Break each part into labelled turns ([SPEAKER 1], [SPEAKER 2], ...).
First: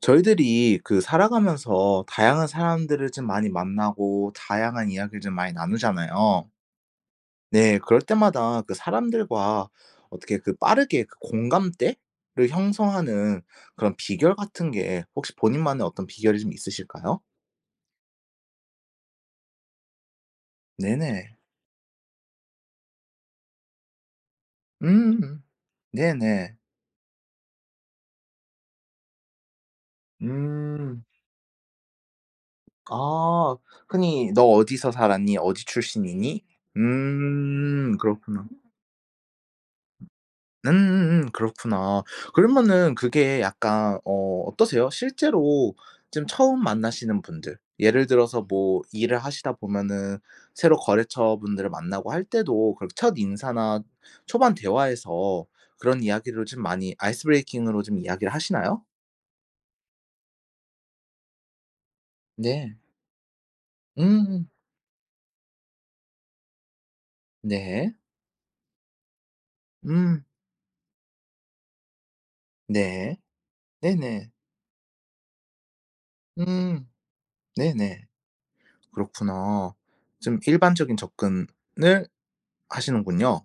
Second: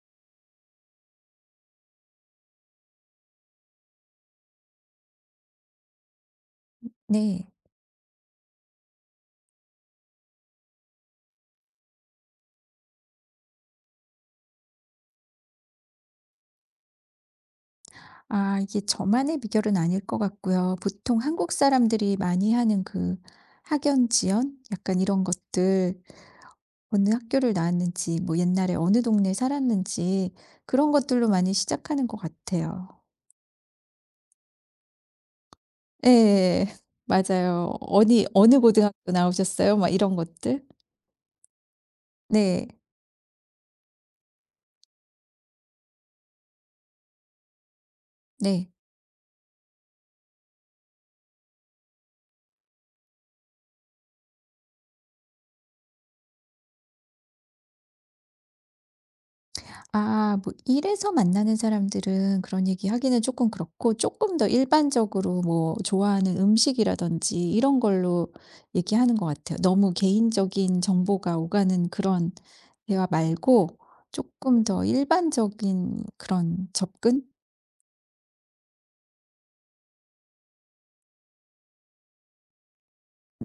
[SPEAKER 1] 저희들이 살아가면서 다양한 사람들을 좀 많이 만나고 다양한 이야기를 좀 많이 나누잖아요.
[SPEAKER 2] 네.
[SPEAKER 1] 네. 그럴 때마다 그 사람들과 어떻게 빠르게 공감대를 형성하는 그런 비결 같은 게 혹시 본인만의 어떤 비결이 좀 있으실까요?
[SPEAKER 2] 이게 저만의 비결은 아닐 것 같고요. 보통
[SPEAKER 1] 네네.
[SPEAKER 2] 한국 사람들이 많이 하는 그 학연 지연 약간 이런
[SPEAKER 1] 음.
[SPEAKER 2] 것들
[SPEAKER 1] 네네.
[SPEAKER 2] 어느 학교를 나왔는지 뭐 옛날에 어느 동네에 살았는지 그런
[SPEAKER 1] 음.
[SPEAKER 2] 것들로 많이 시작하는 것 같아요.
[SPEAKER 1] 아. 흔히 "너 어디서 살았니? 어디
[SPEAKER 2] 예.
[SPEAKER 1] 출신이니?"
[SPEAKER 2] 맞아요.
[SPEAKER 1] 음.
[SPEAKER 2] 어디
[SPEAKER 1] 그렇구나.
[SPEAKER 2] "어느 고등학교 나오셨어요?" 막 이런 것들.
[SPEAKER 1] 그렇구나.
[SPEAKER 2] 네.
[SPEAKER 1] 그러면은 그게 약간 어떠세요? 실제로 지금 처음 만나시는 분들 예를 들어서
[SPEAKER 2] 네.
[SPEAKER 1] 뭐 일을 하시다 보면은 새로 거래처분들을 만나고 할 때도 그렇게 첫 인사나 초반 대화에서 그런 이야기를 좀 많이 아이스 브레이킹으로 좀 이야기를 하시나요?
[SPEAKER 2] 뭐 일에서 만나는 사람들은 그런
[SPEAKER 1] 네.
[SPEAKER 2] 얘기하기는 조금 그렇고 조금 더
[SPEAKER 1] 음.
[SPEAKER 2] 일반적으로 뭐 좋아하는 음식이라든지 이런
[SPEAKER 1] 네.
[SPEAKER 2] 걸로 얘기하는 것 같아요. 너무
[SPEAKER 1] 음.
[SPEAKER 2] 개인적인 정보가 오가는 그런 대화
[SPEAKER 1] 네.
[SPEAKER 2] 말고
[SPEAKER 1] 네네.
[SPEAKER 2] 조금 더 일반적인 그런
[SPEAKER 1] 음.
[SPEAKER 2] 접근?
[SPEAKER 1] 네네. 그렇구나. 좀 일반적인 접근을 하시는군요.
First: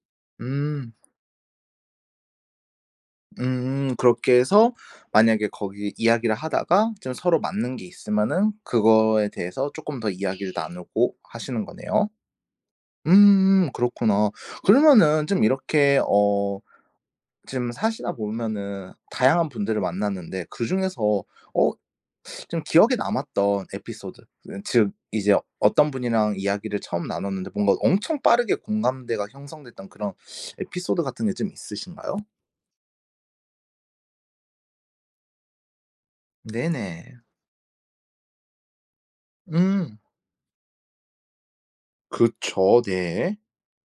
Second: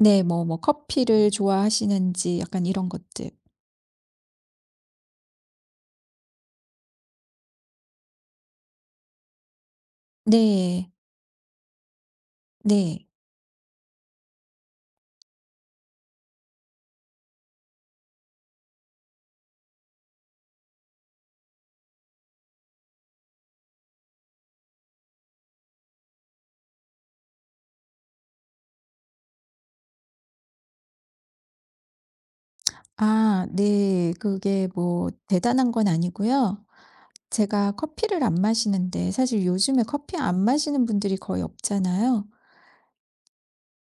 [SPEAKER 2] 네. 뭐
[SPEAKER 1] 음.
[SPEAKER 2] 커피를 좋아하시는지 약간 이런 것들.
[SPEAKER 1] 그렇게 해서 만약에 거기 이야기를 하다가 좀 서로 맞는 게 있으면은 그거에 대해서 조금 더 이야기를
[SPEAKER 2] 네.
[SPEAKER 1] 나누고 하시는 거네요.
[SPEAKER 2] 네.
[SPEAKER 1] 그렇구나. 그러면은 좀 이렇게 지금 사시다 보면은 다양한 분들을 만났는데 그중에서 어 좀 기억에 남았던 에피소드, 즉 이제 어떤 분이랑 이야기를 처음 나눴는데 뭔가 엄청 빠르게 공감대가 형성됐던 그런 에피소드 같은 게 좀 있으신가요?
[SPEAKER 2] 네. 그게 뭐 대단한 건 아니고요.
[SPEAKER 1] 네네.
[SPEAKER 2] 제가 커피를 안 마시는데 사실 요즘에
[SPEAKER 1] 음.
[SPEAKER 2] 커피 안 마시는 분들이 거의 없잖아요.
[SPEAKER 1] 그쵸. 네.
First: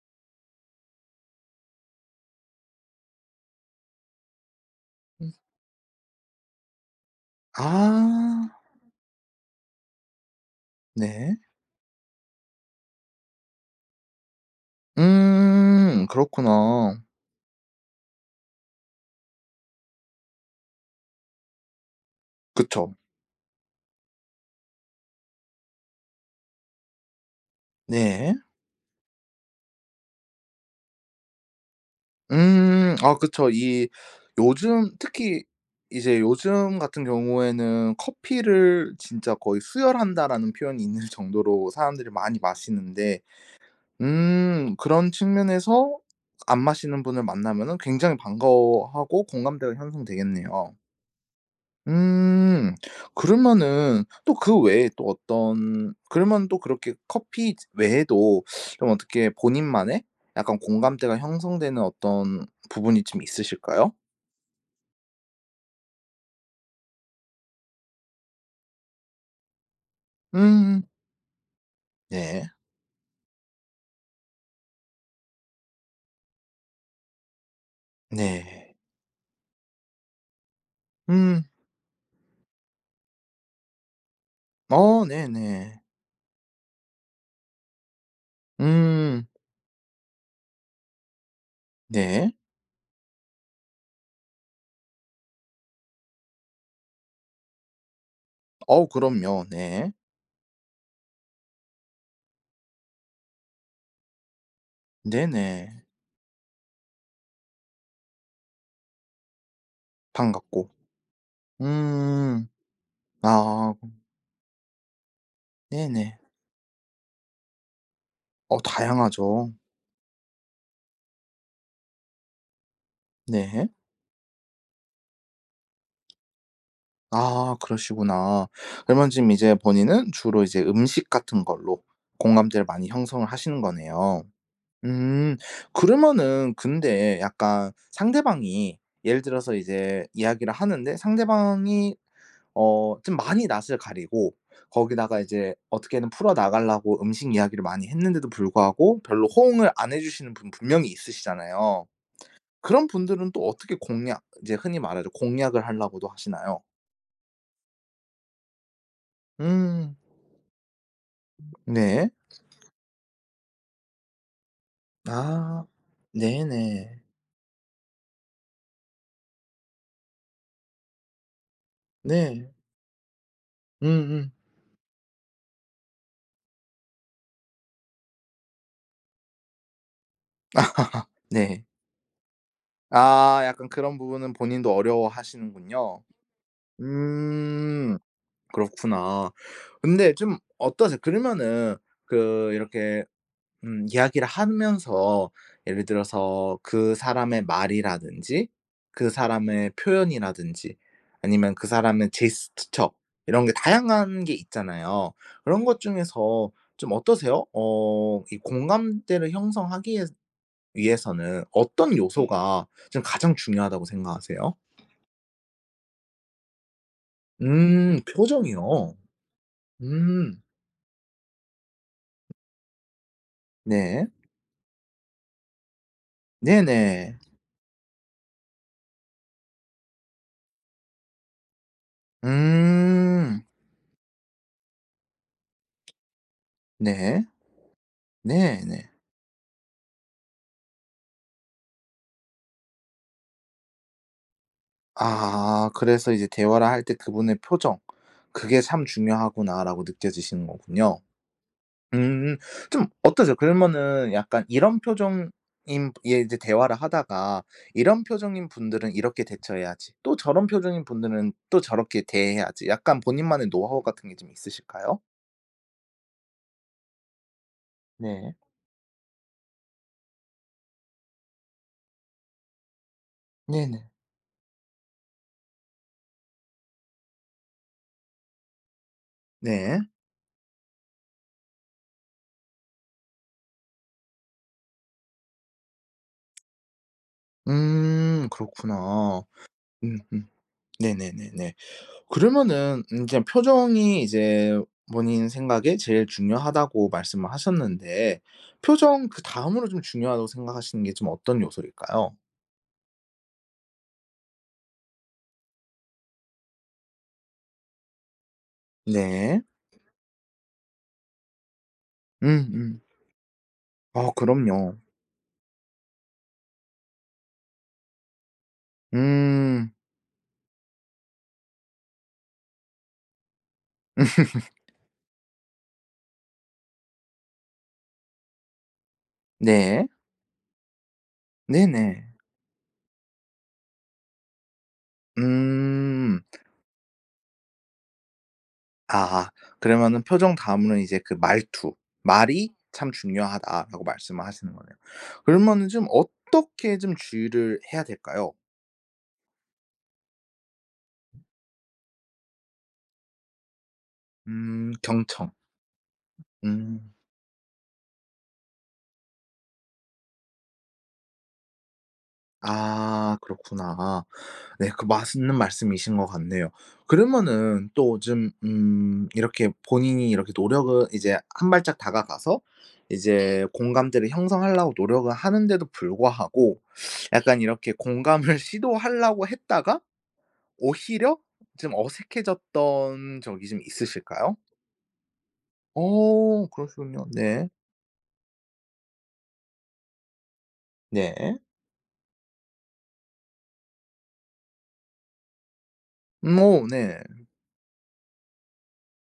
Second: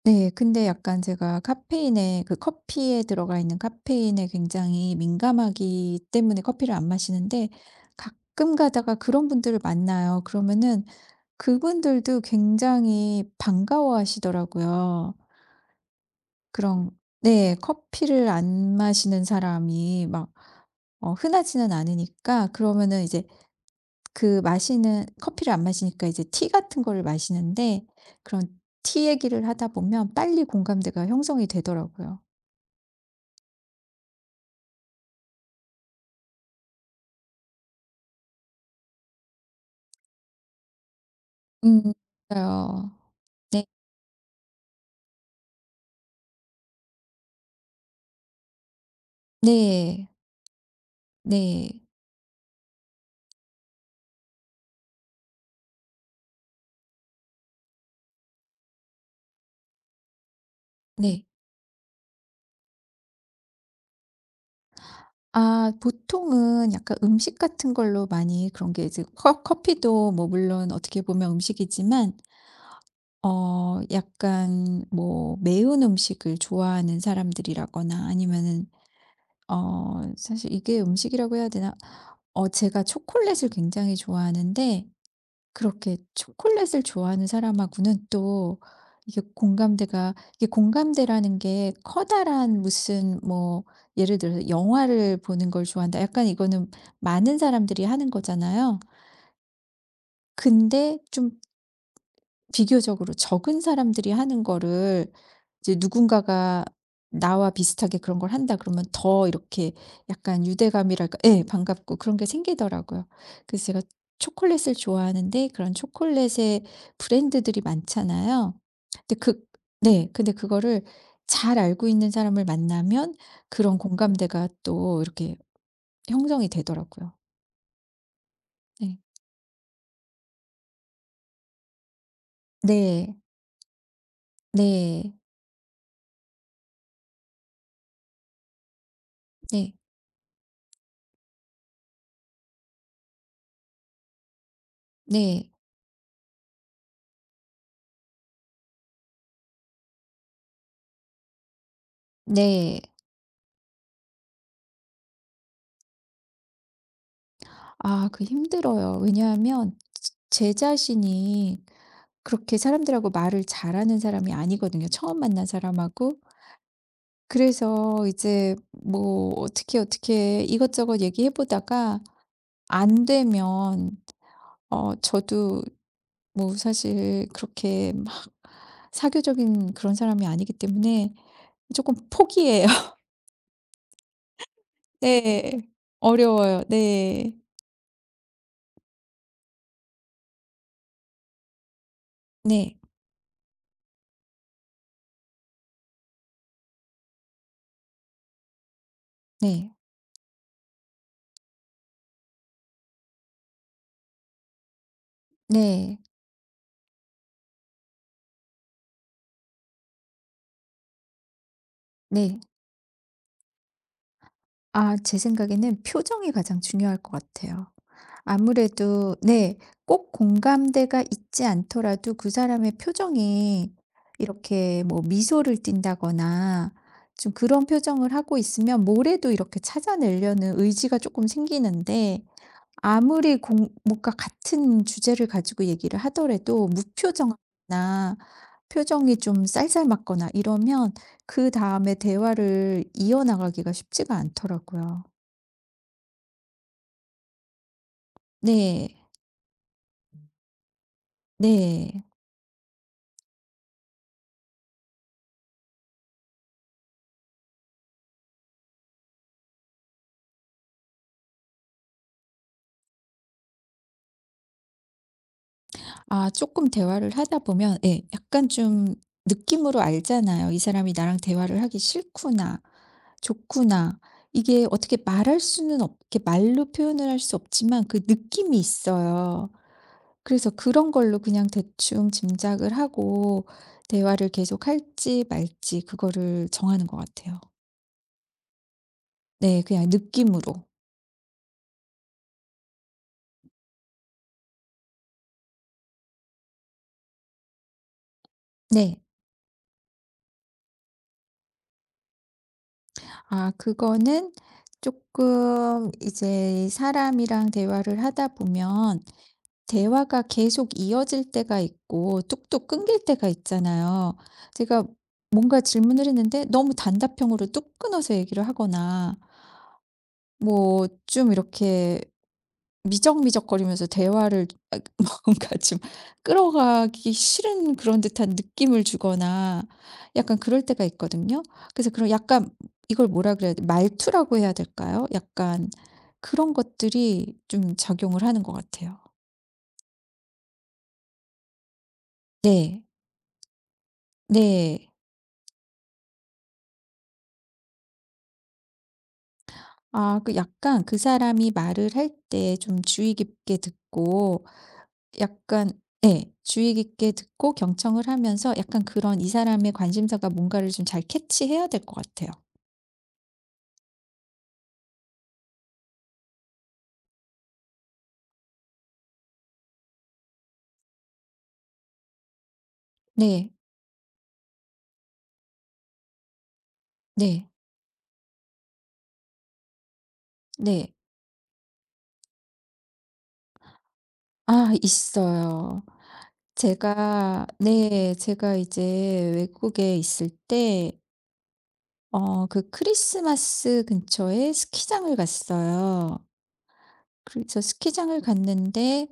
[SPEAKER 2] 네. 근데 약간 제가 카페인에 그 커피에 들어가 있는 카페인에 굉장히
[SPEAKER 1] 음.
[SPEAKER 2] 민감하기 때문에 커피를 안 마시는데
[SPEAKER 1] 아
[SPEAKER 2] 가끔 가다가 그런 분들을 만나요. 그러면은
[SPEAKER 1] 네.
[SPEAKER 2] 그분들도 굉장히 반가워하시더라고요.
[SPEAKER 1] 음.
[SPEAKER 2] 그런
[SPEAKER 1] 그렇구나.
[SPEAKER 2] 네. 커피를 안 마시는 사람이 막 흔하지는 않으니까
[SPEAKER 1] 그쵸.
[SPEAKER 2] 그러면은 이제 그 마시는 커피를 안 마시니까 이제 티 같은 거를 마시는데
[SPEAKER 1] 네.
[SPEAKER 2] 그런 티 얘기를 하다 보면 빨리 공감대가 형성이 되더라고요.
[SPEAKER 1] 음. 아 그쵸. 이 요즘 특히 이제 요즘 같은 경우에는 "커피를 진짜 거의 수혈한다."라는 표현이 있는 정도로
[SPEAKER 2] 음.
[SPEAKER 1] 사람들이 많이
[SPEAKER 2] 맞아요.
[SPEAKER 1] 마시는데
[SPEAKER 2] 네.
[SPEAKER 1] 그런 측면에서 안 마시는 분을 만나면은 굉장히 반가워하고 공감대가
[SPEAKER 2] 네.
[SPEAKER 1] 형성되겠네요.
[SPEAKER 2] 네.
[SPEAKER 1] 음. 그러면은 또 그 외에 또 어떤, 그러면 또 그렇게 커피 외에도 좀 어떻게 본인만의 약간 공감대가
[SPEAKER 2] 네.
[SPEAKER 1] 형성되는 어떤 부분이 좀 있으실까요?
[SPEAKER 2] 보통은 약간 음식 같은 걸로 많이 그런 게 이제 커 커피도 뭐 물론
[SPEAKER 1] 음.
[SPEAKER 2] 어떻게 보면 음식이지만
[SPEAKER 1] 네.
[SPEAKER 2] 약간 뭐 매운 음식을 좋아하는 사람들이라거나 아니면은
[SPEAKER 1] 네.
[SPEAKER 2] 사실 이게 음식이라고
[SPEAKER 1] 음.
[SPEAKER 2] 해야 되나? 제가 초콜릿을 굉장히 좋아하는데
[SPEAKER 1] 어 네네.
[SPEAKER 2] 그렇게 초콜릿을 좋아하는 사람하고는 또 이게
[SPEAKER 1] 음.
[SPEAKER 2] 공감대가 이게 공감대라는 게
[SPEAKER 1] 네.
[SPEAKER 2] 커다란 무슨 뭐 예를 들어서 영화를 보는 걸 좋아한다. 약간 이거는 많은 사람들이 하는 거잖아요.
[SPEAKER 1] 어 그럼요. 네.
[SPEAKER 2] 근데 좀 비교적으로 적은 사람들이 하는 거를
[SPEAKER 1] 네네.
[SPEAKER 2] 이제 누군가가 나와 비슷하게 그런 걸 한다 그러면 더 이렇게 약간
[SPEAKER 1] 반갑고.
[SPEAKER 2] 유대감이랄까 예 반갑고 그런 게
[SPEAKER 1] 음.
[SPEAKER 2] 생기더라고요. 그래서
[SPEAKER 1] 아
[SPEAKER 2] 제가 초콜릿을 좋아하는데 그런
[SPEAKER 1] 네네.
[SPEAKER 2] 초콜릿의 브랜드들이 많잖아요.
[SPEAKER 1] 어
[SPEAKER 2] 근데 그
[SPEAKER 1] 다양하죠.
[SPEAKER 2] 네. 근데 그거를 잘 알고 있는 사람을 만나면
[SPEAKER 1] 네.
[SPEAKER 2] 그런 공감대가 또 이렇게 형성이 되더라고요.
[SPEAKER 1] 아 그러시구나.
[SPEAKER 2] 네.
[SPEAKER 1] 그러면 지금 이제 본인은 주로 이제 음식 같은 걸로 공감대를 많이
[SPEAKER 2] 네.
[SPEAKER 1] 형성을 하시는 거네요.
[SPEAKER 2] 네.
[SPEAKER 1] 음 그러면은 근데 약간 상대방이 예를 들어서
[SPEAKER 2] 네.
[SPEAKER 1] 이제 이야기를 하는데 상대방이 좀 많이 낯을 가리고 거기다가
[SPEAKER 2] 네.
[SPEAKER 1] 이제 어떻게든 풀어 나가려고 음식 이야기를 많이 했는데도 불구하고 별로 호응을 안 해 주시는 분, 분명히 있으시잖아요.
[SPEAKER 2] 네.
[SPEAKER 1] 그런 분들은 또 어떻게 공략, 이제 흔히 말하죠, 공략을 하려고도 하시나요?
[SPEAKER 2] 그 힘들어요. 왜냐하면
[SPEAKER 1] 음.
[SPEAKER 2] 제 자신이
[SPEAKER 1] 네.
[SPEAKER 2] 그렇게 사람들하고 말을 잘하는 사람이 아니거든요, 처음 만난
[SPEAKER 1] 아.
[SPEAKER 2] 사람하고.
[SPEAKER 1] 네네.
[SPEAKER 2] 그래서 이제 뭐 어떻게, 이것저것 얘기해 보다가
[SPEAKER 1] 네.
[SPEAKER 2] 안 되면
[SPEAKER 1] 음음.
[SPEAKER 2] 저도 뭐 사실 그렇게 막 사교적인 그런 사람이 아니기 때문에
[SPEAKER 1] 네.
[SPEAKER 2] 조금 포기해요.
[SPEAKER 1] 아 약간 그런 부분은 본인도
[SPEAKER 2] 네.
[SPEAKER 1] 어려워하시는군요.
[SPEAKER 2] 어려워요. 네.
[SPEAKER 1] 음. 그렇구나. 근데 좀 어떠세요? 그러면은
[SPEAKER 2] 네.
[SPEAKER 1] 이렇게 이야기를 하면서 예를 들어서 그 사람의 말이라든지 그
[SPEAKER 2] 네.
[SPEAKER 1] 사람의 표현이라든지 아니면 그 사람의 제스처, 이런 게 다양한 게 있잖아요. 그런 것
[SPEAKER 2] 네.
[SPEAKER 1] 중에서 좀 어떠세요? 이 공감대를 형성하기 위해서는 어떤, 네,
[SPEAKER 2] 네.
[SPEAKER 1] 요소가 좀 가장 중요하다고 생각하세요?
[SPEAKER 2] 제 생각에는 표정이 가장 중요할 것
[SPEAKER 1] 음.
[SPEAKER 2] 같아요.
[SPEAKER 1] 표정이요.
[SPEAKER 2] 아무래도 네. 꼭
[SPEAKER 1] 음.
[SPEAKER 2] 공감대가 있지 않더라도 그 사람의 표정이
[SPEAKER 1] 네.
[SPEAKER 2] 이렇게 뭐 미소를 띈다거나
[SPEAKER 1] 네네.
[SPEAKER 2] 좀 그런 표정을 하고 있으면 모래도 이렇게 찾아내려는 의지가 조금 생기는데 아무리
[SPEAKER 1] 음.
[SPEAKER 2] 공 뭔가 같은 주제를 가지고 얘기를 하더라도 무표
[SPEAKER 1] 네.
[SPEAKER 2] 정이나
[SPEAKER 1] 네네.
[SPEAKER 2] 표정이 좀 쌀쌀맞거나 이러면 그다음에 대화를 이어나가기가 쉽지가 않더라고요.
[SPEAKER 1] 아 그래서 이제 대화를 할 때 그분의 표정, '그게 참
[SPEAKER 2] 네.
[SPEAKER 1] 중요하구나.'라고 느껴지시는 거군요.
[SPEAKER 2] 네.
[SPEAKER 1] 음. 좀 어떠세요? 그러면은 약간 이런 표정인, 예, 이제 대화를 하다가 이런 표정인 분들은 이렇게 대처해야지 또 저런 표정인 분들은 또 저렇게 대해야지, 약간 본인만의 노하우 같은 게 좀 있으실까요?
[SPEAKER 2] 조금 대화를 하다 보면 예
[SPEAKER 1] 네.
[SPEAKER 2] 약간 좀 느낌으로 알잖아요. '이 사람이 나랑 대화를 하기 싫구나.
[SPEAKER 1] 네네.
[SPEAKER 2] 좋구나.' 이게 어떻게 말할 수는 없 이렇게 말로 표현을 할 수 없지만 그 느낌이 있어요.
[SPEAKER 1] 네.
[SPEAKER 2] 그래서 그런 걸로 그냥 대충 짐작을 하고 대화를 계속할지 말지 그거를 정하는 것 같아요.
[SPEAKER 1] 그렇구나.
[SPEAKER 2] 네. 그냥
[SPEAKER 1] 음음.
[SPEAKER 2] 느낌으로.
[SPEAKER 1] 네네네네. 그러면은 이제 표정이 이제 본인 생각에 제일 중요하다고 말씀을 하셨는데,
[SPEAKER 2] 네.
[SPEAKER 1] 표정 그다음으로 좀 중요하다고 생각하시는 게 좀 어떤 요소일까요?
[SPEAKER 2] 그거는 조금 이제 사람이랑 대화를 하다 보면
[SPEAKER 1] 네.
[SPEAKER 2] 대화가 계속 이어질 때가 있고 뚝뚝
[SPEAKER 1] 음음.
[SPEAKER 2] 끊길 때가
[SPEAKER 1] 아
[SPEAKER 2] 있잖아요.
[SPEAKER 1] 그럼요.
[SPEAKER 2] 제가 뭔가 질문을 했는데 너무 단답형으로 뚝 끊어서 얘기를 하거나
[SPEAKER 1] 음.
[SPEAKER 2] 뭐 좀 이렇게 미적미적거리면서 대화를 뭔가 좀 끌어가기 싫은 그런 듯한 느낌을 주거나
[SPEAKER 1] 네.
[SPEAKER 2] 약간 그럴 때가 있거든요. 그래서
[SPEAKER 1] 네네.
[SPEAKER 2] 그런 약간 이걸 뭐라 그래야 돼 말투라고 해야 될까요? 약간
[SPEAKER 1] 음.
[SPEAKER 2] 그런 것들이 좀 작용을 하는 것 같아요.
[SPEAKER 1] 아 그러면은 표정 다음으로는 이제 그 말투, 말이
[SPEAKER 2] 네.
[SPEAKER 1] 참 중요하다라고 말씀을 하시는 거네요.
[SPEAKER 2] 네.
[SPEAKER 1] 그러면은 좀 어떻게 좀 주의를 해야 될까요?
[SPEAKER 2] 그 약간 그 사람이 말을 할 때 좀 주의 깊게 듣고
[SPEAKER 1] 경청.
[SPEAKER 2] 약간 예. 주의
[SPEAKER 1] 음.
[SPEAKER 2] 깊게 듣고 경청을 하면서 약간 그런 이 사람의 관심사가 뭔가를 좀 잘 캐치해야 될 것 같아요.
[SPEAKER 1] 아 그렇구나. 네, 맞는 말씀이신 것 같네요. 그러면은 또 좀 이렇게 본인이 이렇게 노력을 이제 한 발짝 다가가서 이제
[SPEAKER 2] 네.
[SPEAKER 1] 공감대를 형성하려고 노력을 하는데도 불구하고 약간
[SPEAKER 2] 네.
[SPEAKER 1] 이렇게 공감을 시도하려고 했다가
[SPEAKER 2] 네.
[SPEAKER 1] 오히려 좀 어색해졌던 적이 좀 있으실까요?
[SPEAKER 2] 있어요.
[SPEAKER 1] 오 그러시군요.
[SPEAKER 2] 제가
[SPEAKER 1] 네.
[SPEAKER 2] 네. 제가 이제 외국에 있을 때
[SPEAKER 1] 네.
[SPEAKER 2] 그 크리스마스 근처에 스키장을 갔어요.
[SPEAKER 1] 음. 오, 네.
[SPEAKER 2] 그래서 스키장을 갔는데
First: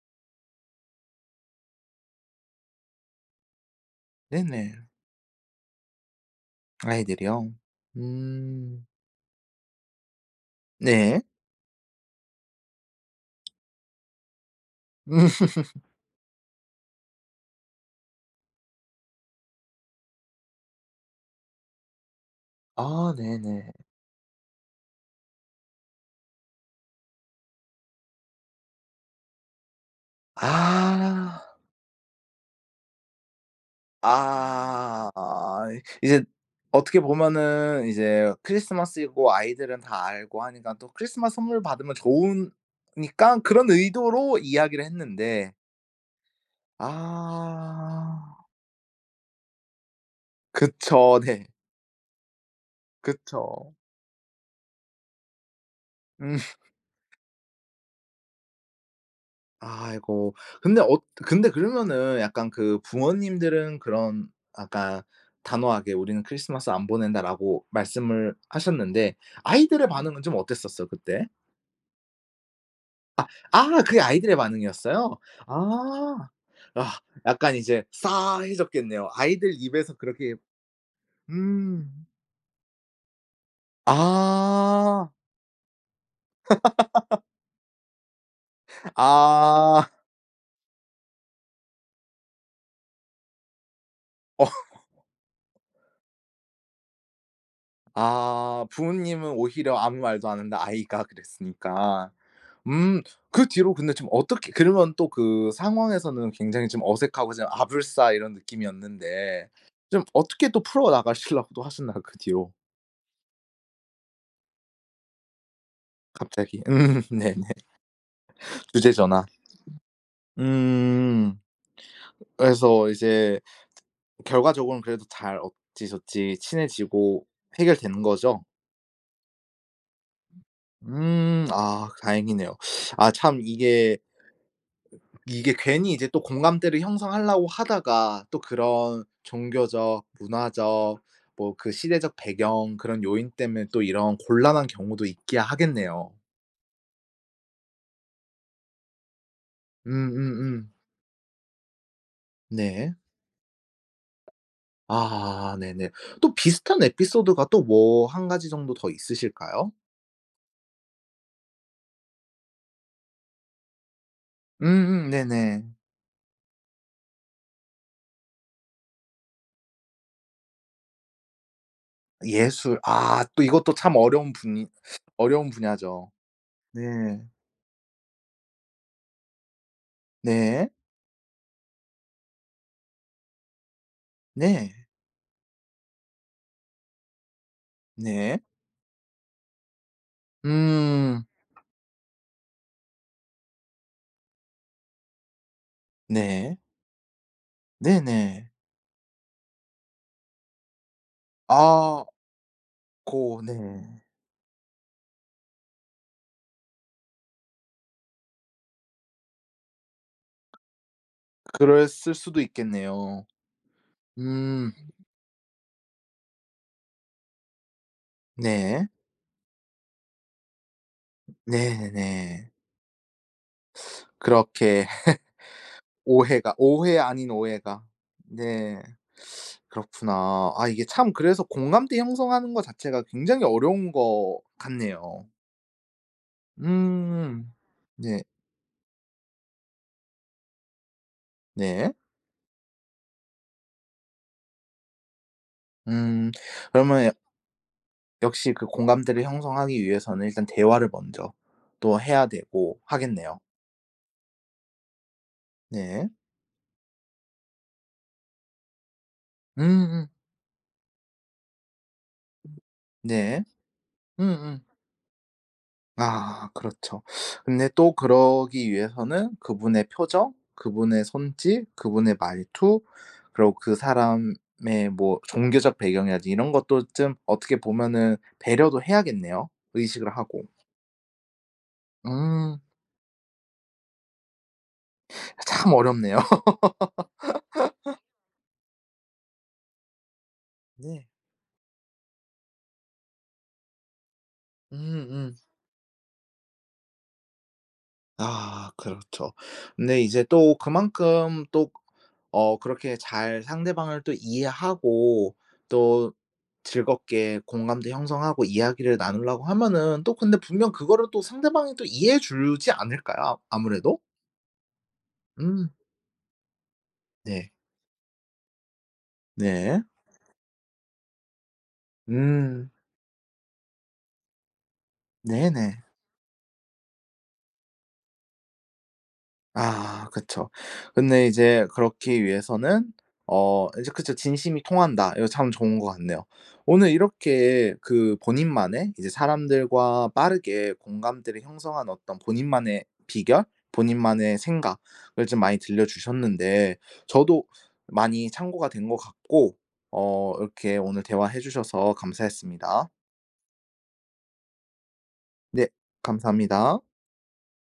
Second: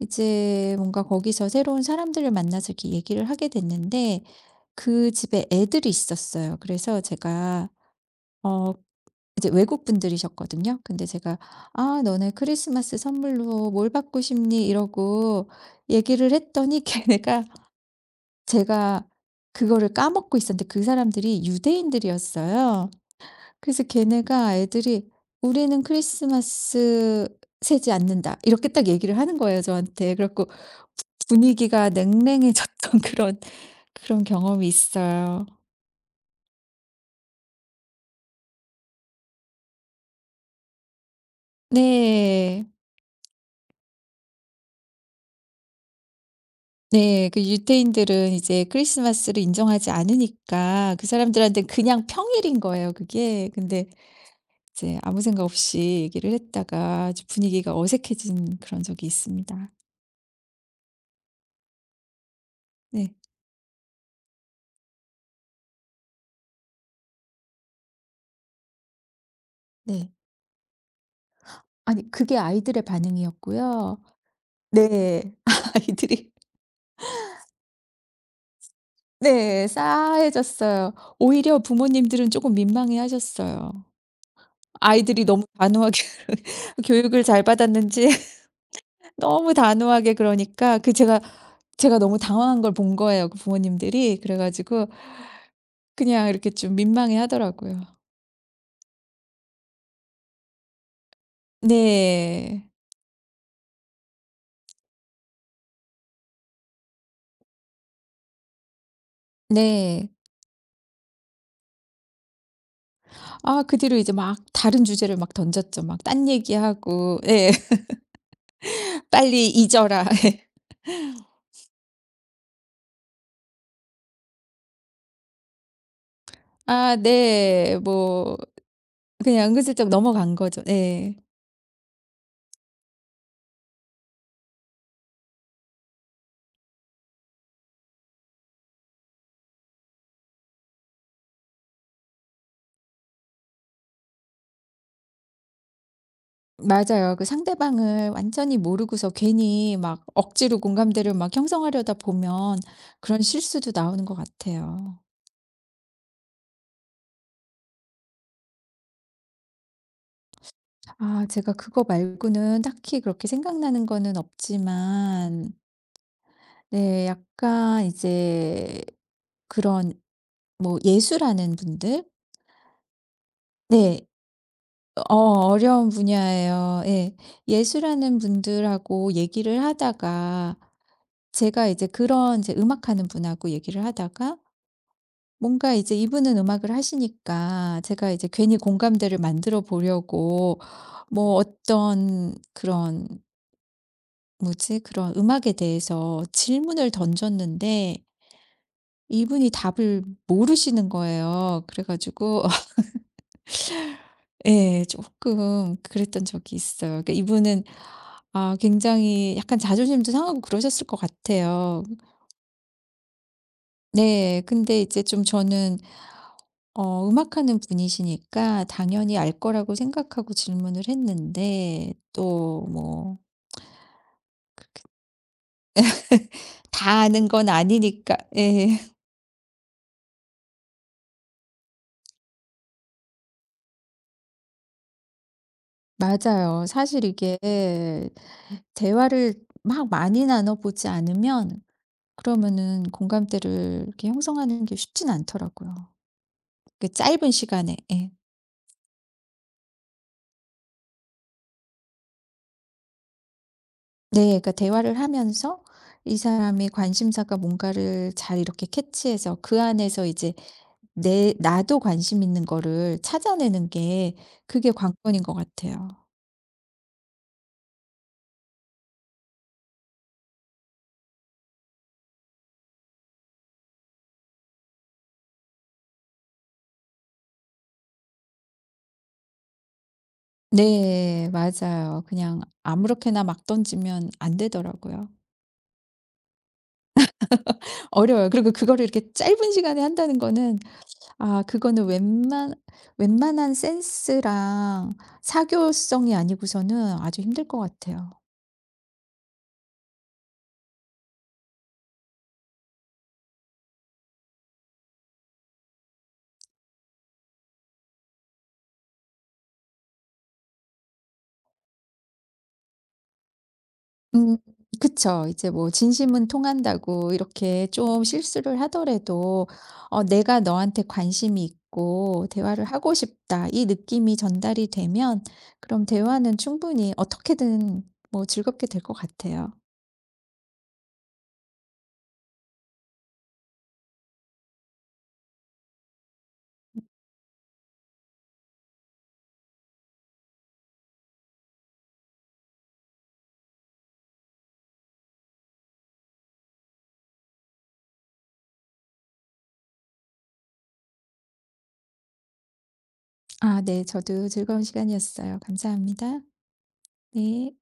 [SPEAKER 2] 이제 뭔가 거기서 새로운 사람들을 만나서 이렇게 얘기를 하게 됐는데
[SPEAKER 1] 네네.
[SPEAKER 2] 그 집에 애들이 있었어요. 그래서
[SPEAKER 1] 아이들이요?
[SPEAKER 2] 제가 어
[SPEAKER 1] 음.
[SPEAKER 2] 이제 외국 분들이셨거든요. 근데
[SPEAKER 1] 네.
[SPEAKER 2] 제가 너네 크리스마스 선물로 뭘 받고 싶니?" 이러고 얘기를 했더니 걔네가 제가 그거를 까먹고 있었는데 그 사람들이 유대인들이었어요.
[SPEAKER 1] 아 네네.
[SPEAKER 2] 그래서 걔네가 애들이 "우리는 크리스마스 세지 않는다." 이렇게 딱 얘기를 하는 거예요, 저한테. 그래 갖고
[SPEAKER 1] 아.
[SPEAKER 2] 분위기가 냉랭해졌던 그런 그런 경험이
[SPEAKER 1] 아.
[SPEAKER 2] 있어요.
[SPEAKER 1] 이제 어떻게 보면은 이제 크리스마스이고 아이들은 다 알고 하니까 또 크리스마스 선물 받으면
[SPEAKER 2] 네.
[SPEAKER 1] 좋으니까 그런 의도로 이야기를 했는데.
[SPEAKER 2] 네. 그 유태인들은
[SPEAKER 1] 아.
[SPEAKER 2] 이제 크리스마스를 인정하지 않으니까 그 사
[SPEAKER 1] 그쵸.
[SPEAKER 2] 람들
[SPEAKER 1] 네.
[SPEAKER 2] 한테 그냥 평일인 거예요 그게.
[SPEAKER 1] 그쵸.
[SPEAKER 2] 근데 이제 아무 생각 없이 얘기를
[SPEAKER 1] 음.
[SPEAKER 2] 했다가 아주 분위기가 어색해진 그런 적이 있습니다.
[SPEAKER 1] 아이고. 근데 어 근데 그러면은 약간 그
[SPEAKER 2] 네.
[SPEAKER 1] 부모님들은 그런 아까 단호하게 "우리는 크리스마스 안 보낸다."라고 말씀을 하셨는데, 아이들의
[SPEAKER 2] 네.
[SPEAKER 1] 반응은 좀 어땠었어요 그때?
[SPEAKER 2] 아니 그게 아이들의
[SPEAKER 1] 아 그게
[SPEAKER 2] 반응이었고요.
[SPEAKER 1] 아이들의 반응이었어요?
[SPEAKER 2] 네.
[SPEAKER 1] 아.
[SPEAKER 2] 아이들이
[SPEAKER 1] 아 약간 이제 싸해졌겠네요. 아이들
[SPEAKER 2] 네.
[SPEAKER 1] 입에서 그렇게.
[SPEAKER 2] 싸해졌어요. 오히려
[SPEAKER 1] 음.
[SPEAKER 2] 부모님들은 조금 민망해하셨어요.
[SPEAKER 1] 아.
[SPEAKER 2] 아이들이 너무 단호하게 교육을 잘 받았는지 너무
[SPEAKER 1] 아.
[SPEAKER 2] 단호하게 그러니까 그 제가 너무 당황한 걸 본 거예요, 그 부모님들이. 그래
[SPEAKER 1] 어
[SPEAKER 2] 가지고 그냥 이렇게 좀 민망해 하더라고요.
[SPEAKER 1] 아, 부모님은 오히려 아무 말도 안 했는데 아이가 그랬으니까.
[SPEAKER 2] 네.
[SPEAKER 1] 음. 그 뒤로 근데 좀 어떻게, 그러면 또 그 상황에서는 굉장히 좀 어색하고 좀 아불싸 이런 느낌이었는데 좀
[SPEAKER 2] 네.
[SPEAKER 1] 어떻게 또 풀어나가시려고 또 하셨나요, 그 뒤로?
[SPEAKER 2] 그 뒤로 이제 막 다른 주제를 막 던졌죠. 막 딴
[SPEAKER 1] 갑자기? 음.
[SPEAKER 2] 얘기하고
[SPEAKER 1] 네네.
[SPEAKER 2] 예.
[SPEAKER 1] 주제 전환.
[SPEAKER 2] "빨리 잊어라."
[SPEAKER 1] 음. 그래서 이제 결과적으로는 그래도 잘 어찌저찌 친해지고
[SPEAKER 2] 네.
[SPEAKER 1] 해결되는
[SPEAKER 2] 뭐
[SPEAKER 1] 거죠?
[SPEAKER 2] 그냥 은근슬쩍 넘어간 거죠. 네.
[SPEAKER 1] 음. 아 다행이네요. 아 참, 이게 괜히 이제 또 공감대를 형성하려고 하다가 또 그런 종교적, 문화적, 뭐 그 시대적 배경, 그런 요인 때문에 또 이런 곤란한 경우도 있기야 하겠네요.
[SPEAKER 2] 맞아요. 그 상대방을 완전히 모르고서 괜히 막 억지로
[SPEAKER 1] 음음음.
[SPEAKER 2] 공감대를 막 형성하려다 보면
[SPEAKER 1] 네.
[SPEAKER 2] 그런 실수도 나오는 것 같아요.
[SPEAKER 1] 아 네네. 또 비슷한 에피소드가 또 뭐 한 가지 정도 더 있으실까요?
[SPEAKER 2] 제가 그거 말고는 딱히 그렇게 생각나는 거는
[SPEAKER 1] 음음
[SPEAKER 2] 없지만
[SPEAKER 1] 네네.
[SPEAKER 2] 네 약간 이제 그런 뭐 예술하는 분들?
[SPEAKER 1] 예술. 아 또 이것도 참
[SPEAKER 2] 네.
[SPEAKER 1] 어려운 분이. 어려운
[SPEAKER 2] 어려운
[SPEAKER 1] 분야죠.
[SPEAKER 2] 분야예요. 예.
[SPEAKER 1] 네.
[SPEAKER 2] 예술하는 분들하고 얘기를 하다가
[SPEAKER 1] 네.
[SPEAKER 2] 제가 이제 그런 이제 음악하는 분하고 얘기를 하다가
[SPEAKER 1] 네.
[SPEAKER 2] 뭔가 이제 이분은 음악을 하시니까 제가 이제
[SPEAKER 1] 네.
[SPEAKER 2] 괜히 공감대를 만들어 보려고
[SPEAKER 1] 음.
[SPEAKER 2] 뭐 어떤 그런 뭐지? 그런 음악에 대해서
[SPEAKER 1] 네.
[SPEAKER 2] 질문을 던졌는데
[SPEAKER 1] 네네.
[SPEAKER 2] 이분이 답을 모르시는 거예요. 그래
[SPEAKER 1] 아.
[SPEAKER 2] 가지고
[SPEAKER 1] 고 네.
[SPEAKER 2] 예 조금 그랬던 적이 있어요. 그러니까 이분은 굉장히 약간 자존심도 상하고 그러셨을 것 같아요.
[SPEAKER 1] 그랬을 수도 있겠네요.
[SPEAKER 2] 네.
[SPEAKER 1] 음.
[SPEAKER 2] 근데 이제 좀 저는 음악하는 분이시니까
[SPEAKER 1] 네.
[SPEAKER 2] 당연히 알 거라고 생각하고 질문을 했는데
[SPEAKER 1] 네네네.
[SPEAKER 2] 또 뭐
[SPEAKER 1] 그렇게 오해가, 오해
[SPEAKER 2] 다 아는
[SPEAKER 1] 아닌
[SPEAKER 2] 건
[SPEAKER 1] 오해가.
[SPEAKER 2] 아니니까 예.
[SPEAKER 1] 네. 그렇구나. 아 이게 참 그래서 공감대 형성하는 거 자체가 굉장히 어려운 것 같네요.
[SPEAKER 2] 맞아요. 사실 이게
[SPEAKER 1] 음. 네.
[SPEAKER 2] 대화를 막 많이 나눠보지 않으면
[SPEAKER 1] 네.
[SPEAKER 2] 그러면은 공감대를 이렇게 형성하는 게 쉽진 않더라고요.
[SPEAKER 1] 음.
[SPEAKER 2] 그
[SPEAKER 1] 그러면 역
[SPEAKER 2] 짧은 시간에. 예.
[SPEAKER 1] 역시 그 공감대를 형성하기 위해서는 일단 대화를 먼저 또 해야 되고 하겠네요.
[SPEAKER 2] 네. 그러니까 대화를 하면서
[SPEAKER 1] 네.
[SPEAKER 2] 이 사람의 관심사가 뭔가를 잘 이렇게 캐치해서 그
[SPEAKER 1] 음음.
[SPEAKER 2] 안에서 이제 내 나도 관심 있는 거를
[SPEAKER 1] 네.
[SPEAKER 2] 찾아내는 게
[SPEAKER 1] 음음.
[SPEAKER 2] 그게 관건인 것 같아요.
[SPEAKER 1] 아 그렇죠. 근데 또 그러기 위해서는 그분의 표정, 그분의 손짓, 그분의 말투, 그리고 그 사람의 뭐 종교적 배경이라든지 이런 것도 좀 어떻게 보면은 배려도 해야겠네요, 의식을 하고.
[SPEAKER 2] 네. 맞아요. 그냥
[SPEAKER 1] 음.
[SPEAKER 2] 아무렇게나 막 던지면 안 되더라고요.
[SPEAKER 1] 참 어렵네요.
[SPEAKER 2] 어려워요. 그리고 그거를 이렇게 짧은 시간에 한다는 거는
[SPEAKER 1] 네.
[SPEAKER 2] 그거는 웬만한 센스랑
[SPEAKER 1] 음음.
[SPEAKER 2] 사교성이 아니고서는 아주 힘들 것 같아요.
[SPEAKER 1] 아 그렇죠. 근데 이제 또 그만큼 또 그렇게 잘 상대방을 또 이해하고 또 즐겁게 공감대 형성하고 이야기를 나누려고 하면은 또 근데 분명 그거를 또 상대방이 또 이해해 주지 않을까요? 아 아무래도?
[SPEAKER 2] 음 그쵸. 이제
[SPEAKER 1] 음.
[SPEAKER 2] 뭐 진심은 통한다고
[SPEAKER 1] 네.
[SPEAKER 2] 이렇게 좀 실수를 하더라도
[SPEAKER 1] 네.
[SPEAKER 2] '내가 너한테 관심이 있고 대화를
[SPEAKER 1] 음.
[SPEAKER 2] 하고 싶다.' 이 느낌이 전달이 되면
[SPEAKER 1] 네네.
[SPEAKER 2] 그럼 대화는 충분히 어떻게든 뭐 즐겁게 될 것 같아요.
[SPEAKER 1] 아 그쵸. 근데 이제 그렇기 위해서는 이제, 그쵸, '진심이 통한다.' 이거 참 좋은 것 같네요. 오늘 이렇게 본인만의 이제 사람들과 빠르게 공감대를 형성한 어떤 본인만의 비결, 본인만의 생각을 좀 많이 들려주셨는데 저도 많이 참고가 된것 같고 이렇게 오늘 대화해 주셔서 감사했습니다.
[SPEAKER 2] 네. 저도 즐거운 시간이었어요.
[SPEAKER 1] 네,
[SPEAKER 2] 감사합니다.
[SPEAKER 1] 감사합니다.
[SPEAKER 2] 네.